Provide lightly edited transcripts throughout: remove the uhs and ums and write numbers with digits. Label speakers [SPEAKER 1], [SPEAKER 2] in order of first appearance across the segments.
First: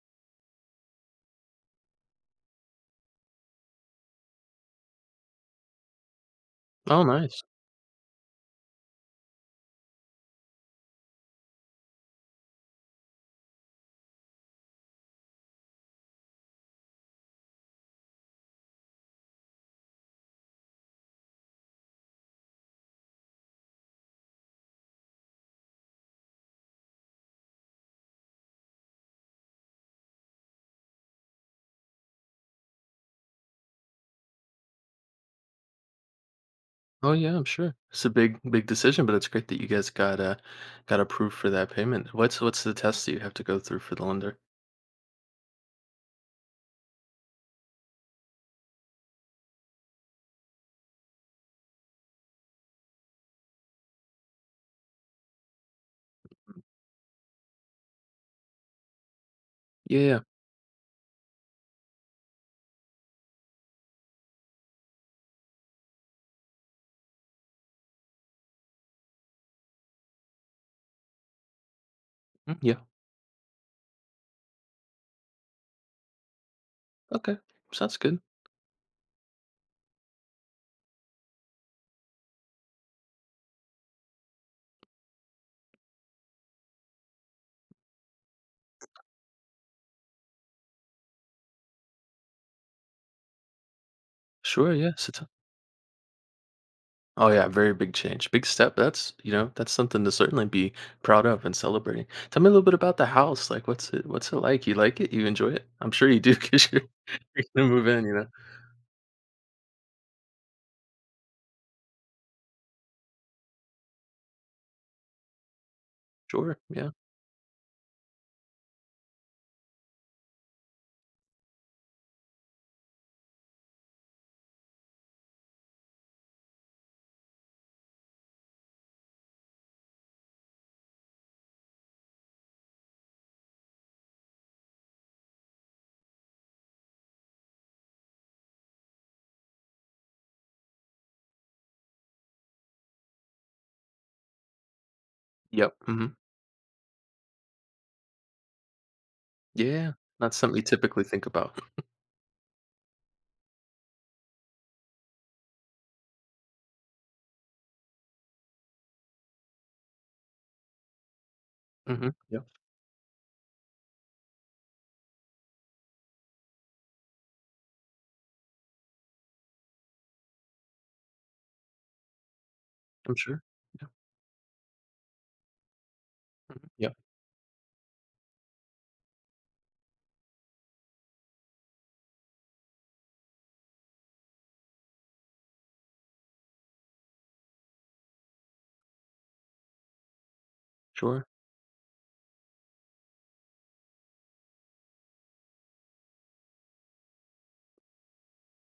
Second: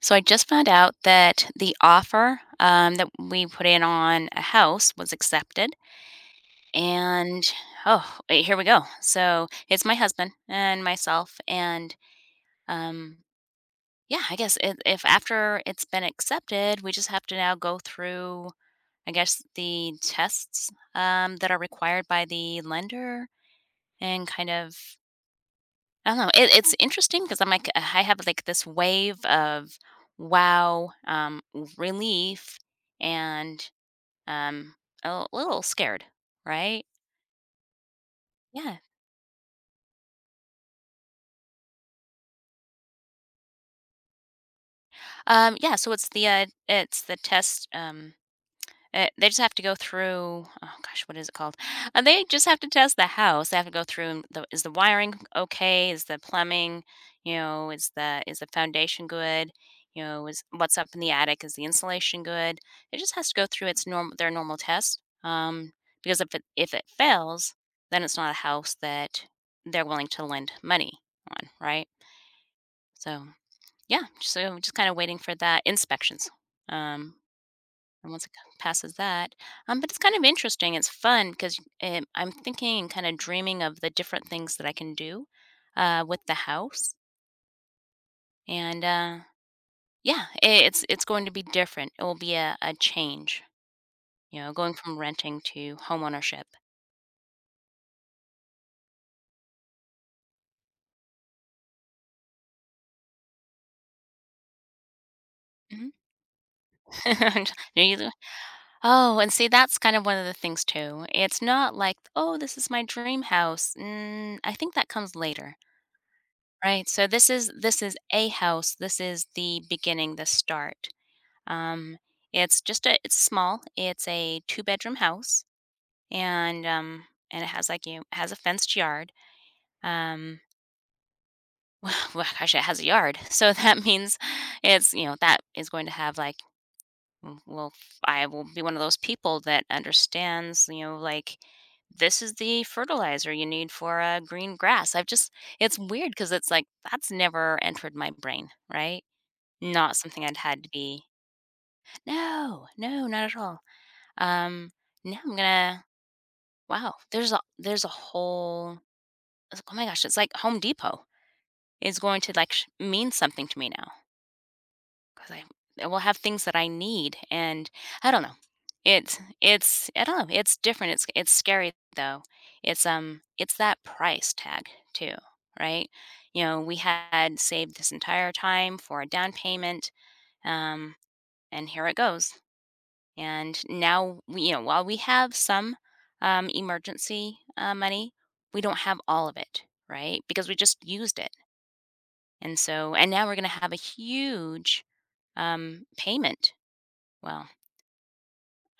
[SPEAKER 1] So I just found out that the offer that we put in on a house was accepted.
[SPEAKER 2] Oh, nice.
[SPEAKER 1] And oh, wait, here we go. So it's my husband and myself. And um, yeah, I guess if after it's been accepted, we just have to now go through, I guess, the tests that are required by the lender and kind of I don't know. It's interesting because I'm like I have like this wave of wow, relief, and um, a little scared, right?
[SPEAKER 2] Oh, yeah, I'm sure. It's a big, big
[SPEAKER 1] Yeah.
[SPEAKER 2] decision, but it's great that you guys got approved for that payment. What's the test that you have to go through for the lender?
[SPEAKER 1] Yeah. So it's the test. They just have to go through oh gosh, what is it called? They just have to test the house. They have to go through and the is the wiring okay? Is the plumbing, you know, is the foundation good?
[SPEAKER 2] Yeah,
[SPEAKER 1] You
[SPEAKER 2] yeah.
[SPEAKER 1] know, is what's up in the attic? Is the insulation good? It just has to go through its normal their normal test. Because if it fails, then it's not a house that they're willing to lend money on, right?
[SPEAKER 2] Mm, yeah.
[SPEAKER 1] So yeah, so just kind of waiting for that inspections. Um,
[SPEAKER 2] Okay, sounds
[SPEAKER 1] and
[SPEAKER 2] good.
[SPEAKER 1] once it passes that but it's kind of interesting, it's fun because I'm thinking and kind of dreaming of the different things that I can do with the house and yeah, it's going to be different. It will be a change, you know,
[SPEAKER 2] Sure,
[SPEAKER 1] going
[SPEAKER 2] yeah.
[SPEAKER 1] from renting to home ownership.
[SPEAKER 2] Oh, yeah, very big change, big step. That's, you know, that's something to certainly be proud of and celebrating. Tell me a little bit about the house. Like, what's it like? You like it? You enjoy it? I'm
[SPEAKER 1] Mhm.
[SPEAKER 2] sure you do because you're, you're
[SPEAKER 1] And
[SPEAKER 2] gonna move in.
[SPEAKER 1] you
[SPEAKER 2] You know.
[SPEAKER 1] oh and see, that's kind of one of the things too. It's not like, oh, this is my dream house. Mm, I think that comes later,
[SPEAKER 2] Sure.
[SPEAKER 1] right?
[SPEAKER 2] Yeah.
[SPEAKER 1] So this is a house. This is the beginning, the start. Um, it's just a it's small. It's a two-bedroom house, and it has like you it has a fenced yard. Um, well, gosh, it has a yard, so that means it's, you know, that is going to have like well, I will be one of those people that understands, you know, like this is the fertilizer you need for green grass. I've just
[SPEAKER 2] Yep.
[SPEAKER 1] it's
[SPEAKER 2] Hmm.
[SPEAKER 1] weird because it's like that's never entered my brain, right?
[SPEAKER 2] Yeah.
[SPEAKER 1] Not something
[SPEAKER 2] Not
[SPEAKER 1] I'd
[SPEAKER 2] something you
[SPEAKER 1] had to
[SPEAKER 2] typically
[SPEAKER 1] be.
[SPEAKER 2] think about.
[SPEAKER 1] No, no, not at all. Um, Now I'm gonna wow, there's a whole oh my gosh, it's like Home Depot is
[SPEAKER 2] Hmm.
[SPEAKER 1] going to
[SPEAKER 2] Yep.
[SPEAKER 1] like mean something to me now because I it will have things that I need. And I don't know. It's I don't know. It's different. It's scary though.
[SPEAKER 2] I'm sure.
[SPEAKER 1] It's that price tag too, right? You know, we
[SPEAKER 2] Yeah.
[SPEAKER 1] had saved this entire time for a down payment, um, and here it goes. And now, you know, while we have some emergency money, we don't have all of it, right? Because we just used
[SPEAKER 2] Sure.
[SPEAKER 1] it. And so, and now we're going to have a huge payment. Well,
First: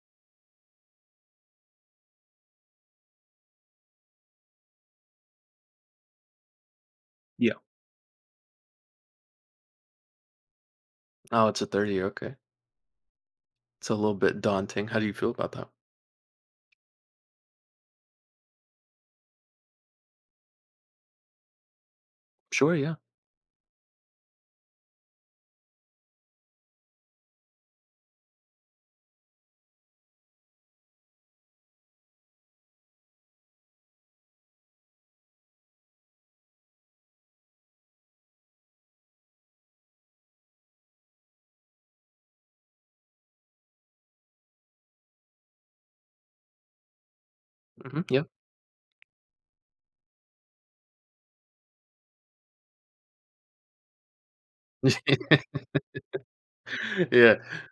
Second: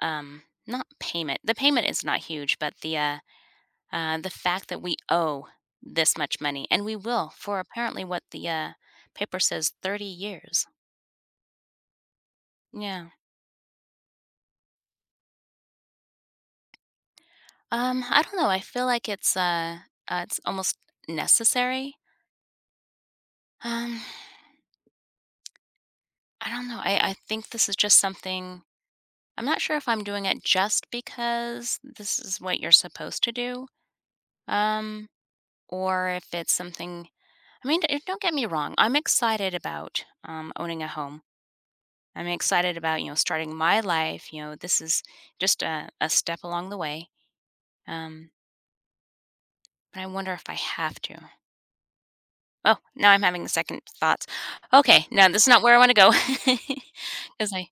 [SPEAKER 1] not payment. The payment is not huge, but the fact that we owe this much money, and we will
[SPEAKER 2] Yeah.
[SPEAKER 1] for apparently what the paper says, 30 years.
[SPEAKER 2] Oh, it's a 30, okay.
[SPEAKER 1] Yeah.
[SPEAKER 2] It's a little bit daunting. How do you feel about that?
[SPEAKER 1] I don't know. I feel like it's almost necessary.
[SPEAKER 2] Sure, yeah.
[SPEAKER 1] Um, I don't know. I think this is just something I'm not sure if I'm doing it just because this is what you're supposed to do. Um, or if it's something I mean, don't get me wrong. I'm excited about owning a home. I'm excited about, you know, starting my life. You know, this is just a step along the way.
[SPEAKER 2] Mhm, yeah.
[SPEAKER 1] Um, but I wonder if I have to. Oh, now I'm having second thoughts. Okay, no, this is not where I wanna go.
[SPEAKER 2] Yeah.
[SPEAKER 1] Because I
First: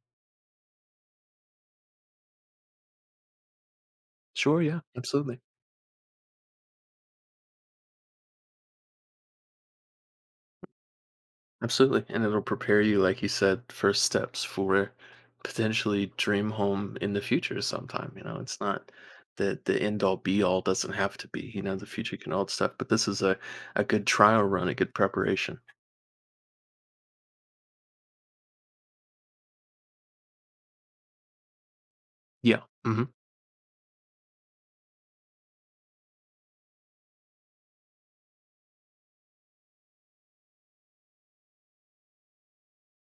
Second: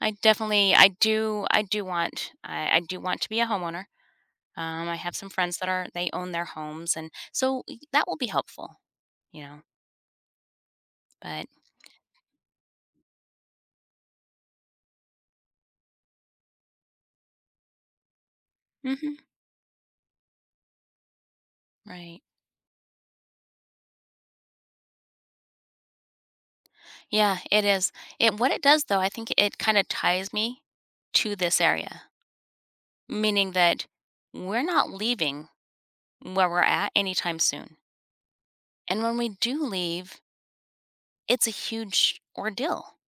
[SPEAKER 1] I definitely I do want I do want to be a homeowner.
[SPEAKER 2] Sure, yeah,
[SPEAKER 1] I have some
[SPEAKER 2] absolutely.
[SPEAKER 1] friends that are they own their homes, and so y that will be helpful, you know, but
[SPEAKER 2] Absolutely, and it'll prepare you, like you said, first steps for potentially dream home in the future sometime, you know? It's not
[SPEAKER 1] Mhm,
[SPEAKER 2] the end all be all, doesn't have to be, you know, the future
[SPEAKER 1] right.
[SPEAKER 2] can hold stuff, but this is a good trial run, a good preparation.
[SPEAKER 1] Yeah, it is. It what it does, though, I think it kinda ties me to this area,
[SPEAKER 2] Yeah. Mhm.
[SPEAKER 1] meaning that we're not leaving where we're at anytime soon, and when we do leave, it's a huge ordeal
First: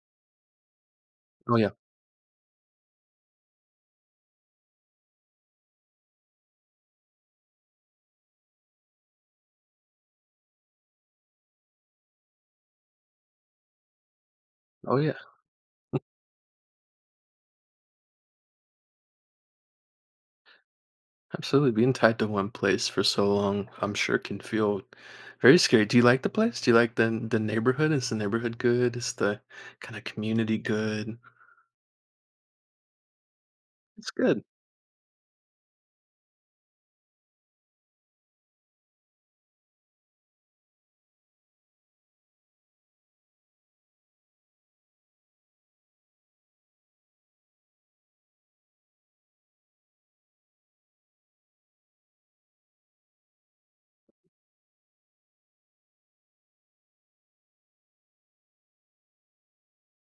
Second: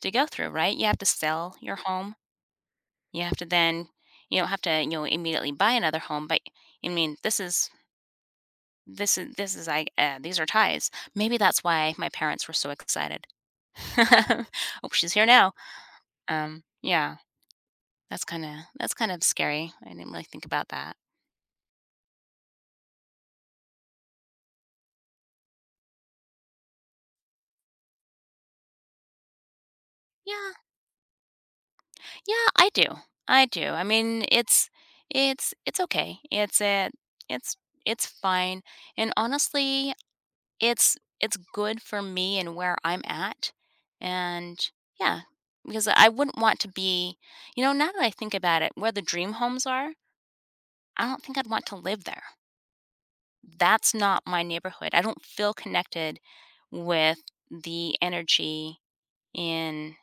[SPEAKER 1] to go through, right? You have to
[SPEAKER 2] Oh,
[SPEAKER 1] sell
[SPEAKER 2] yeah.
[SPEAKER 1] your home. You have to then you don't have to, you know, immediately buy another home, but I mean this is this is like these are ties. Maybe that's why my parents were so excited. Oh,
[SPEAKER 2] Oh,
[SPEAKER 1] she's
[SPEAKER 2] yeah.
[SPEAKER 1] here now. Yeah, that's kind of that's kind of scary. I didn't really think about that.
[SPEAKER 2] Absolutely. Being tied to one place for so long, I'm sure can feel very scary. Do you like the place? Do you like the neighborhood? Is the neighborhood good? Is the kind of
[SPEAKER 1] Yeah,
[SPEAKER 2] community good?
[SPEAKER 1] yeah, I do. I do. I
[SPEAKER 2] It's
[SPEAKER 1] mean,
[SPEAKER 2] good.
[SPEAKER 1] it's it's okay. It's it's fine. And honestly, it's good for me and where I'm at, and yeah, because I wouldn't want to be, you know, now that I think about it, where the dream homes are, I don't think I'd want to live there. That's not my neighborhood. I don't feel connected with the energy in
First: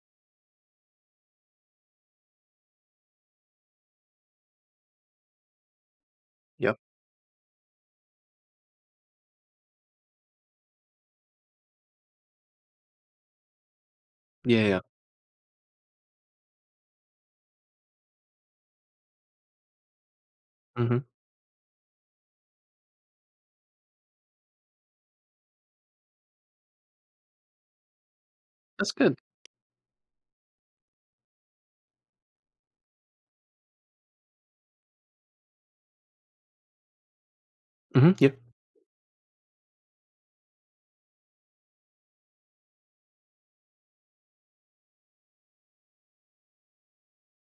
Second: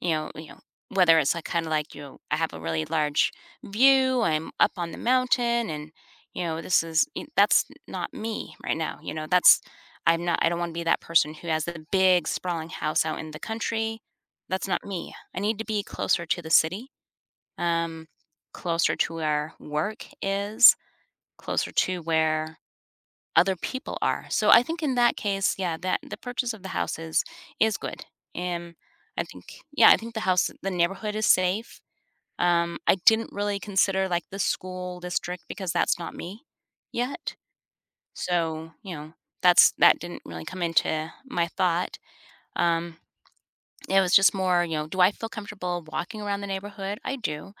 [SPEAKER 1] you know, whether it's, like, kinda like, you know, I have a really large view. I'm up on the mountain, and, you know,
[SPEAKER 2] Yep.
[SPEAKER 1] this is e that's not me right now, you know? That's I'm not I don't wanna be that person who has the big sprawling house out in the country.
[SPEAKER 2] Yeah,
[SPEAKER 1] That's
[SPEAKER 2] yeah.
[SPEAKER 1] not me. I need to be closer to the city, um, closer to where work is,
[SPEAKER 2] Hmm.
[SPEAKER 1] closer to where other people are. So I think in that case, yeah, that the purchase of the house is good. Um,
[SPEAKER 2] That's good.
[SPEAKER 1] I think yeah, I think the neighborhood is safe. I didn't really consider like the school district because that's not me yet.
[SPEAKER 2] Hmm. Yep.
[SPEAKER 1] So, you know, that's that didn't really come into my thought. Um it was just more, you know, do I feel comfortable walking around the neighborhood? I do.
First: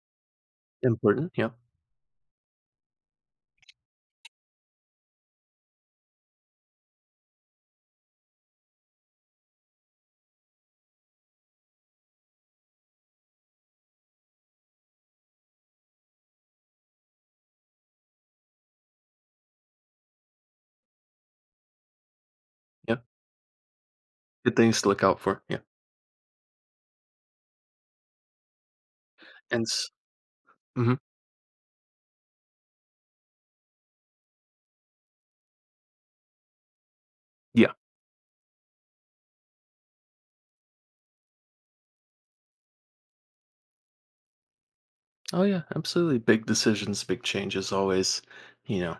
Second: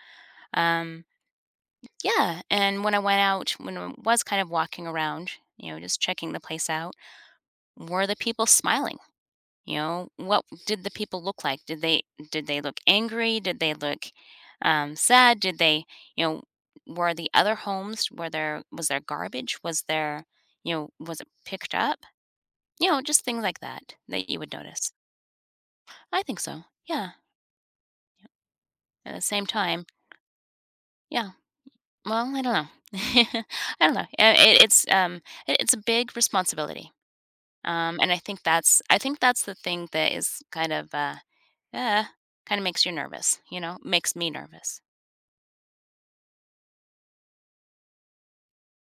[SPEAKER 1] Um
[SPEAKER 2] Important. Yep.
[SPEAKER 1] yeah, and when I went out, when I was kind of walking around, you know, just checking the place out, were the people smiling? You know, what did the people look like? Did they look angry? Did they look sad? Did they, you know, were there was there garbage? Was there, you know, was it picked up? You know,
[SPEAKER 2] Yep.
[SPEAKER 1] just things like that that you would
[SPEAKER 2] Good things to
[SPEAKER 1] notice.
[SPEAKER 2] look out for. Yeah.
[SPEAKER 1] I think so. Yeah. At the same
[SPEAKER 2] And
[SPEAKER 1] time,
[SPEAKER 2] s- mhm.
[SPEAKER 1] yeah. Well, I don't know. I don't know. It's it's a big responsibility.
[SPEAKER 2] Yeah.
[SPEAKER 1] And I think that's the thing that is uh kind of makes you nervous. You know, makes me nervous.
[SPEAKER 2] Oh yeah, absolutely. Big decisions, big changes always, you know,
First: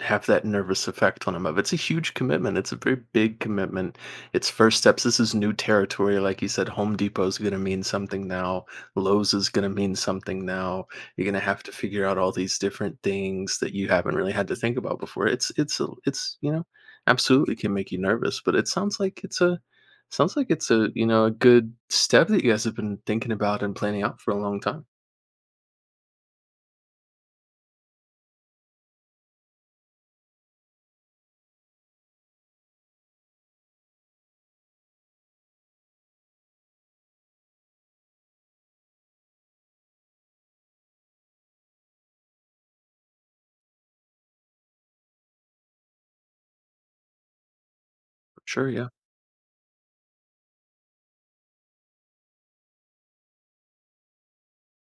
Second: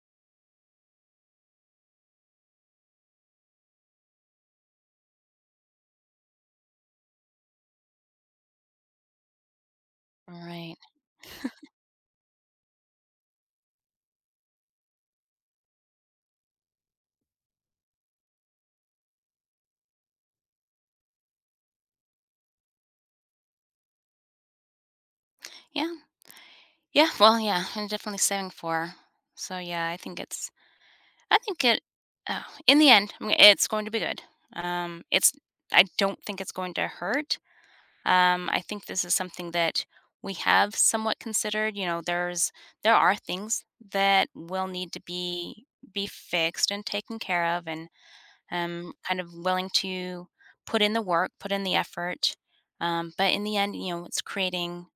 [SPEAKER 2] have that nervous effect on him. Of, it's a huge commitment, it's a very big commitment, it's first steps, this is new territory, like you said, Home Depot is going to mean something now, Lowes is going to mean something
[SPEAKER 1] Right.
[SPEAKER 2] now. You're going to have to figure out all these different things that you haven't really had to think about before. It's you know, absolutely can make you nervous, but it sounds like it's a sounds like it's a, you know, a good step that you guys have been thinking about and planning out for a long time.
[SPEAKER 1] Yeah. Yeah. Well, yeah. I'm definitely saving for. So yeah, I think it's. I think it. Oh, in the end, I mean, it's going to be good. It's. I don't think it's going to hurt. I think this is something that we have somewhat considered. You know, there's there are things that will need to be fixed and taken care of, and
[SPEAKER 2] Sure, yeah.
[SPEAKER 1] kind of willing to put in the work, put in the effort. But in the end, you know, it's creating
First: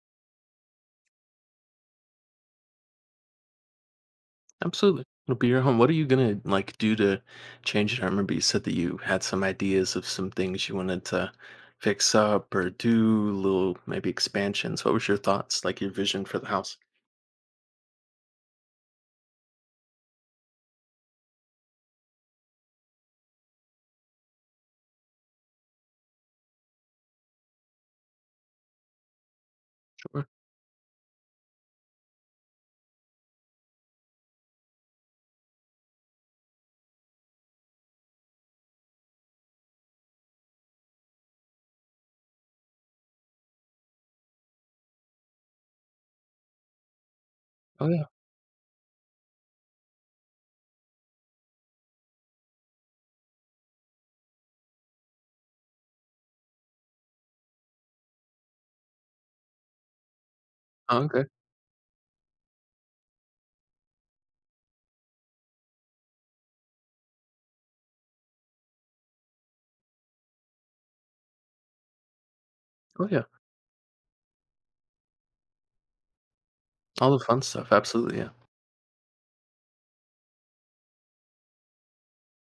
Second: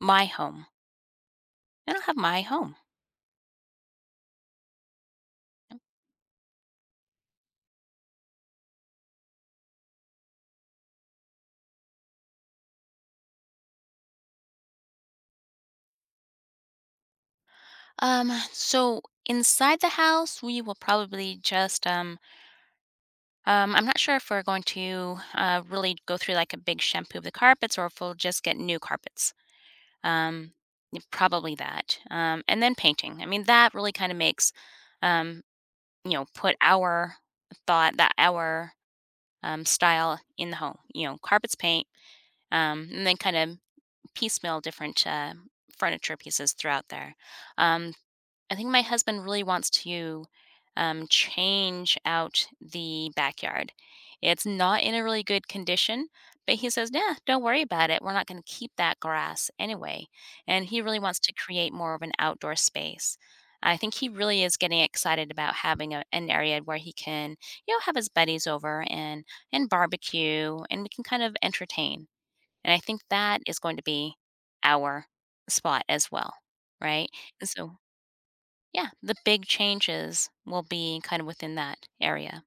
[SPEAKER 1] my home. Then I will have my home.
[SPEAKER 2] Absolutely. It'll be your home.
[SPEAKER 1] Nope.
[SPEAKER 2] What are you gonna like do to change it? I remember you said that you had some ideas of some things you wanted to fix up or do, little maybe expansions. What was your thoughts, like your vision for the house?
[SPEAKER 1] So inside the house, we will probably just I'm not sure if we're going to really go through like a big shampoo of the carpets or if we'll just get new carpets.
[SPEAKER 2] Sure.
[SPEAKER 1] Um, Probably that. And then painting. I mean, that really kind of makes, um, you know, put our thought, that our style in the home. You know, carpets, paint, and then kind of piecemeal different furniture pieces throughout there.
[SPEAKER 2] Oh
[SPEAKER 1] Um,
[SPEAKER 2] yeah.
[SPEAKER 1] I think my husband really wants to change out the backyard. It's not in a really good condition, but he says, "Nah, don't worry about it. We're not going to keep that grass anyway." And he really
[SPEAKER 2] Oh,
[SPEAKER 1] wants
[SPEAKER 2] okay.
[SPEAKER 1] to create more of an outdoor space. I think he really is getting excited about having an area where he can, you know, have his buddies over and barbecue, and we can kind of entertain. And I think
[SPEAKER 2] Oh yeah.
[SPEAKER 1] that is going to be our spot as well,
[SPEAKER 2] All
[SPEAKER 1] right?
[SPEAKER 2] the fun
[SPEAKER 1] And
[SPEAKER 2] stuff.
[SPEAKER 1] so
[SPEAKER 2] Absolutely. Yeah.
[SPEAKER 1] yeah, the big changes will be kind of within that area.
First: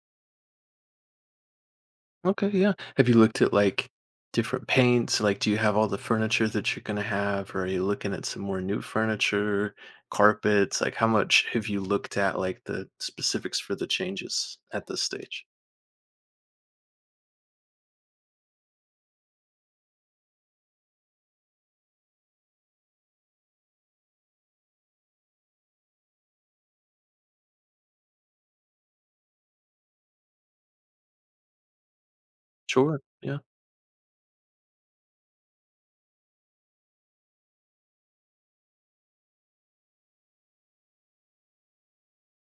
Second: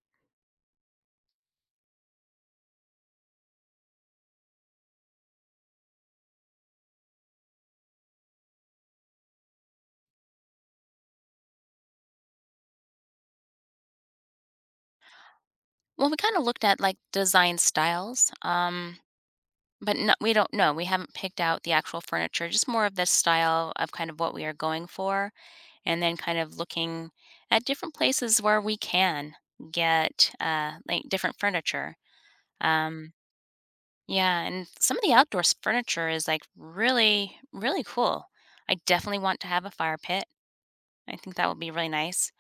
[SPEAKER 2] Okay. Yeah. Have you looked at like different paints? Like, do you have all the furniture that you're gonna have, or are you looking at some more new furniture, carpets? Like, how much have you looked at like the specifics for the changes at this stage?
[SPEAKER 1] Well, we kind of looked at like design styles, but no, we don't know. We haven't picked out the actual furniture, just more of the style of kind of what we are going for, and then kind of looking at different places where we can get like different furniture.
[SPEAKER 2] Sure,
[SPEAKER 1] Um,
[SPEAKER 2] yeah.
[SPEAKER 1] yeah, and some of the outdoor furniture is like really, really cool. I definitely want to have a fire pit. I think that would be really nice.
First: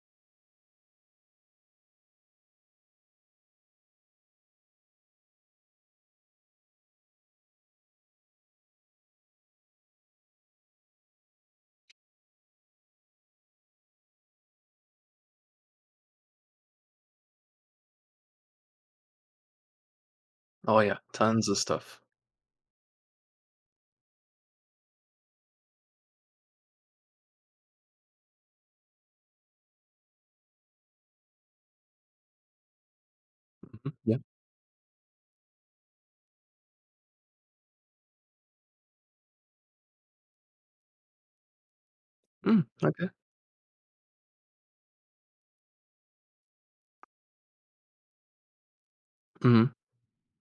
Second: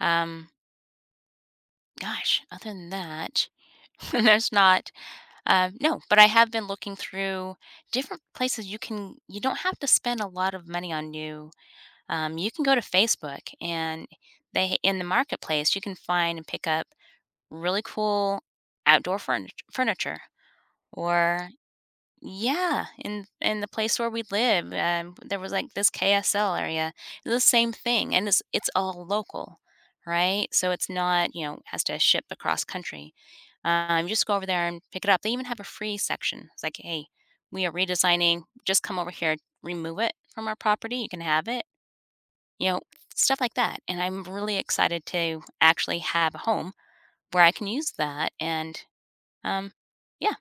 [SPEAKER 1] Um, Gosh, other than that, there's not no, but I have been looking through different places you can you don't have to spend a lot of money on new. You can go to Facebook and they in the marketplace, you can find and pick up really cool outdoor furniture
[SPEAKER 2] Oh, yeah, tons
[SPEAKER 1] or
[SPEAKER 2] of stuff.
[SPEAKER 1] yeah, in the place where we live, there was like this KSL area. It's the same thing, and it's all local, right? So it's not, you know, has to ship across country.
[SPEAKER 2] Mhm,
[SPEAKER 1] You
[SPEAKER 2] yeah.
[SPEAKER 1] just go over there and pick it up. They even have a free section. It's like, hey, we are redesigning. Just come over here, remove it from our property. You can have it.
[SPEAKER 2] Mm,
[SPEAKER 1] You know,
[SPEAKER 2] okay.
[SPEAKER 1] stuff like that. And I'm really excited to actually have a home where I can use that. And
[SPEAKER 2] Mhm.
[SPEAKER 1] um, yeah,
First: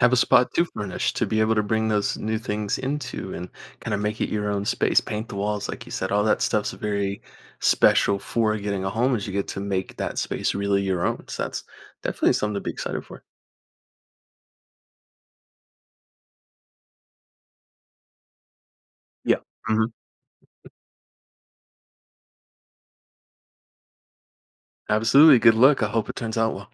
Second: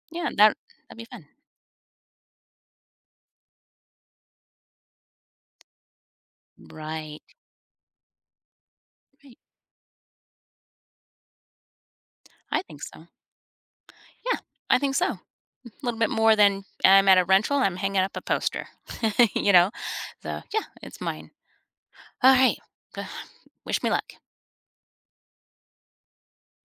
[SPEAKER 2] Have a
[SPEAKER 1] yeah,
[SPEAKER 2] spot
[SPEAKER 1] that
[SPEAKER 2] to
[SPEAKER 1] that'd be
[SPEAKER 2] furnish, to
[SPEAKER 1] fun.
[SPEAKER 2] be able to bring those new things into and kinda make it your own space, paint the walls, like you said, all that stuff's very
[SPEAKER 1] Right.
[SPEAKER 2] special for getting a home as you
[SPEAKER 1] Right.
[SPEAKER 2] get to make that space really your own, so that's definitely something to
[SPEAKER 1] I
[SPEAKER 2] be
[SPEAKER 1] think
[SPEAKER 2] excited
[SPEAKER 1] so.
[SPEAKER 2] for.
[SPEAKER 1] Yeah, I think so. A little bit more than I'm at a rental, I'm hanging up a poster,
[SPEAKER 2] Yeah.
[SPEAKER 1] you know?
[SPEAKER 2] Mhm.
[SPEAKER 1] So, yeah, it's mine. All right. Wish me luck.
[SPEAKER 2] Absolutely, good luck, I hope it turns out well.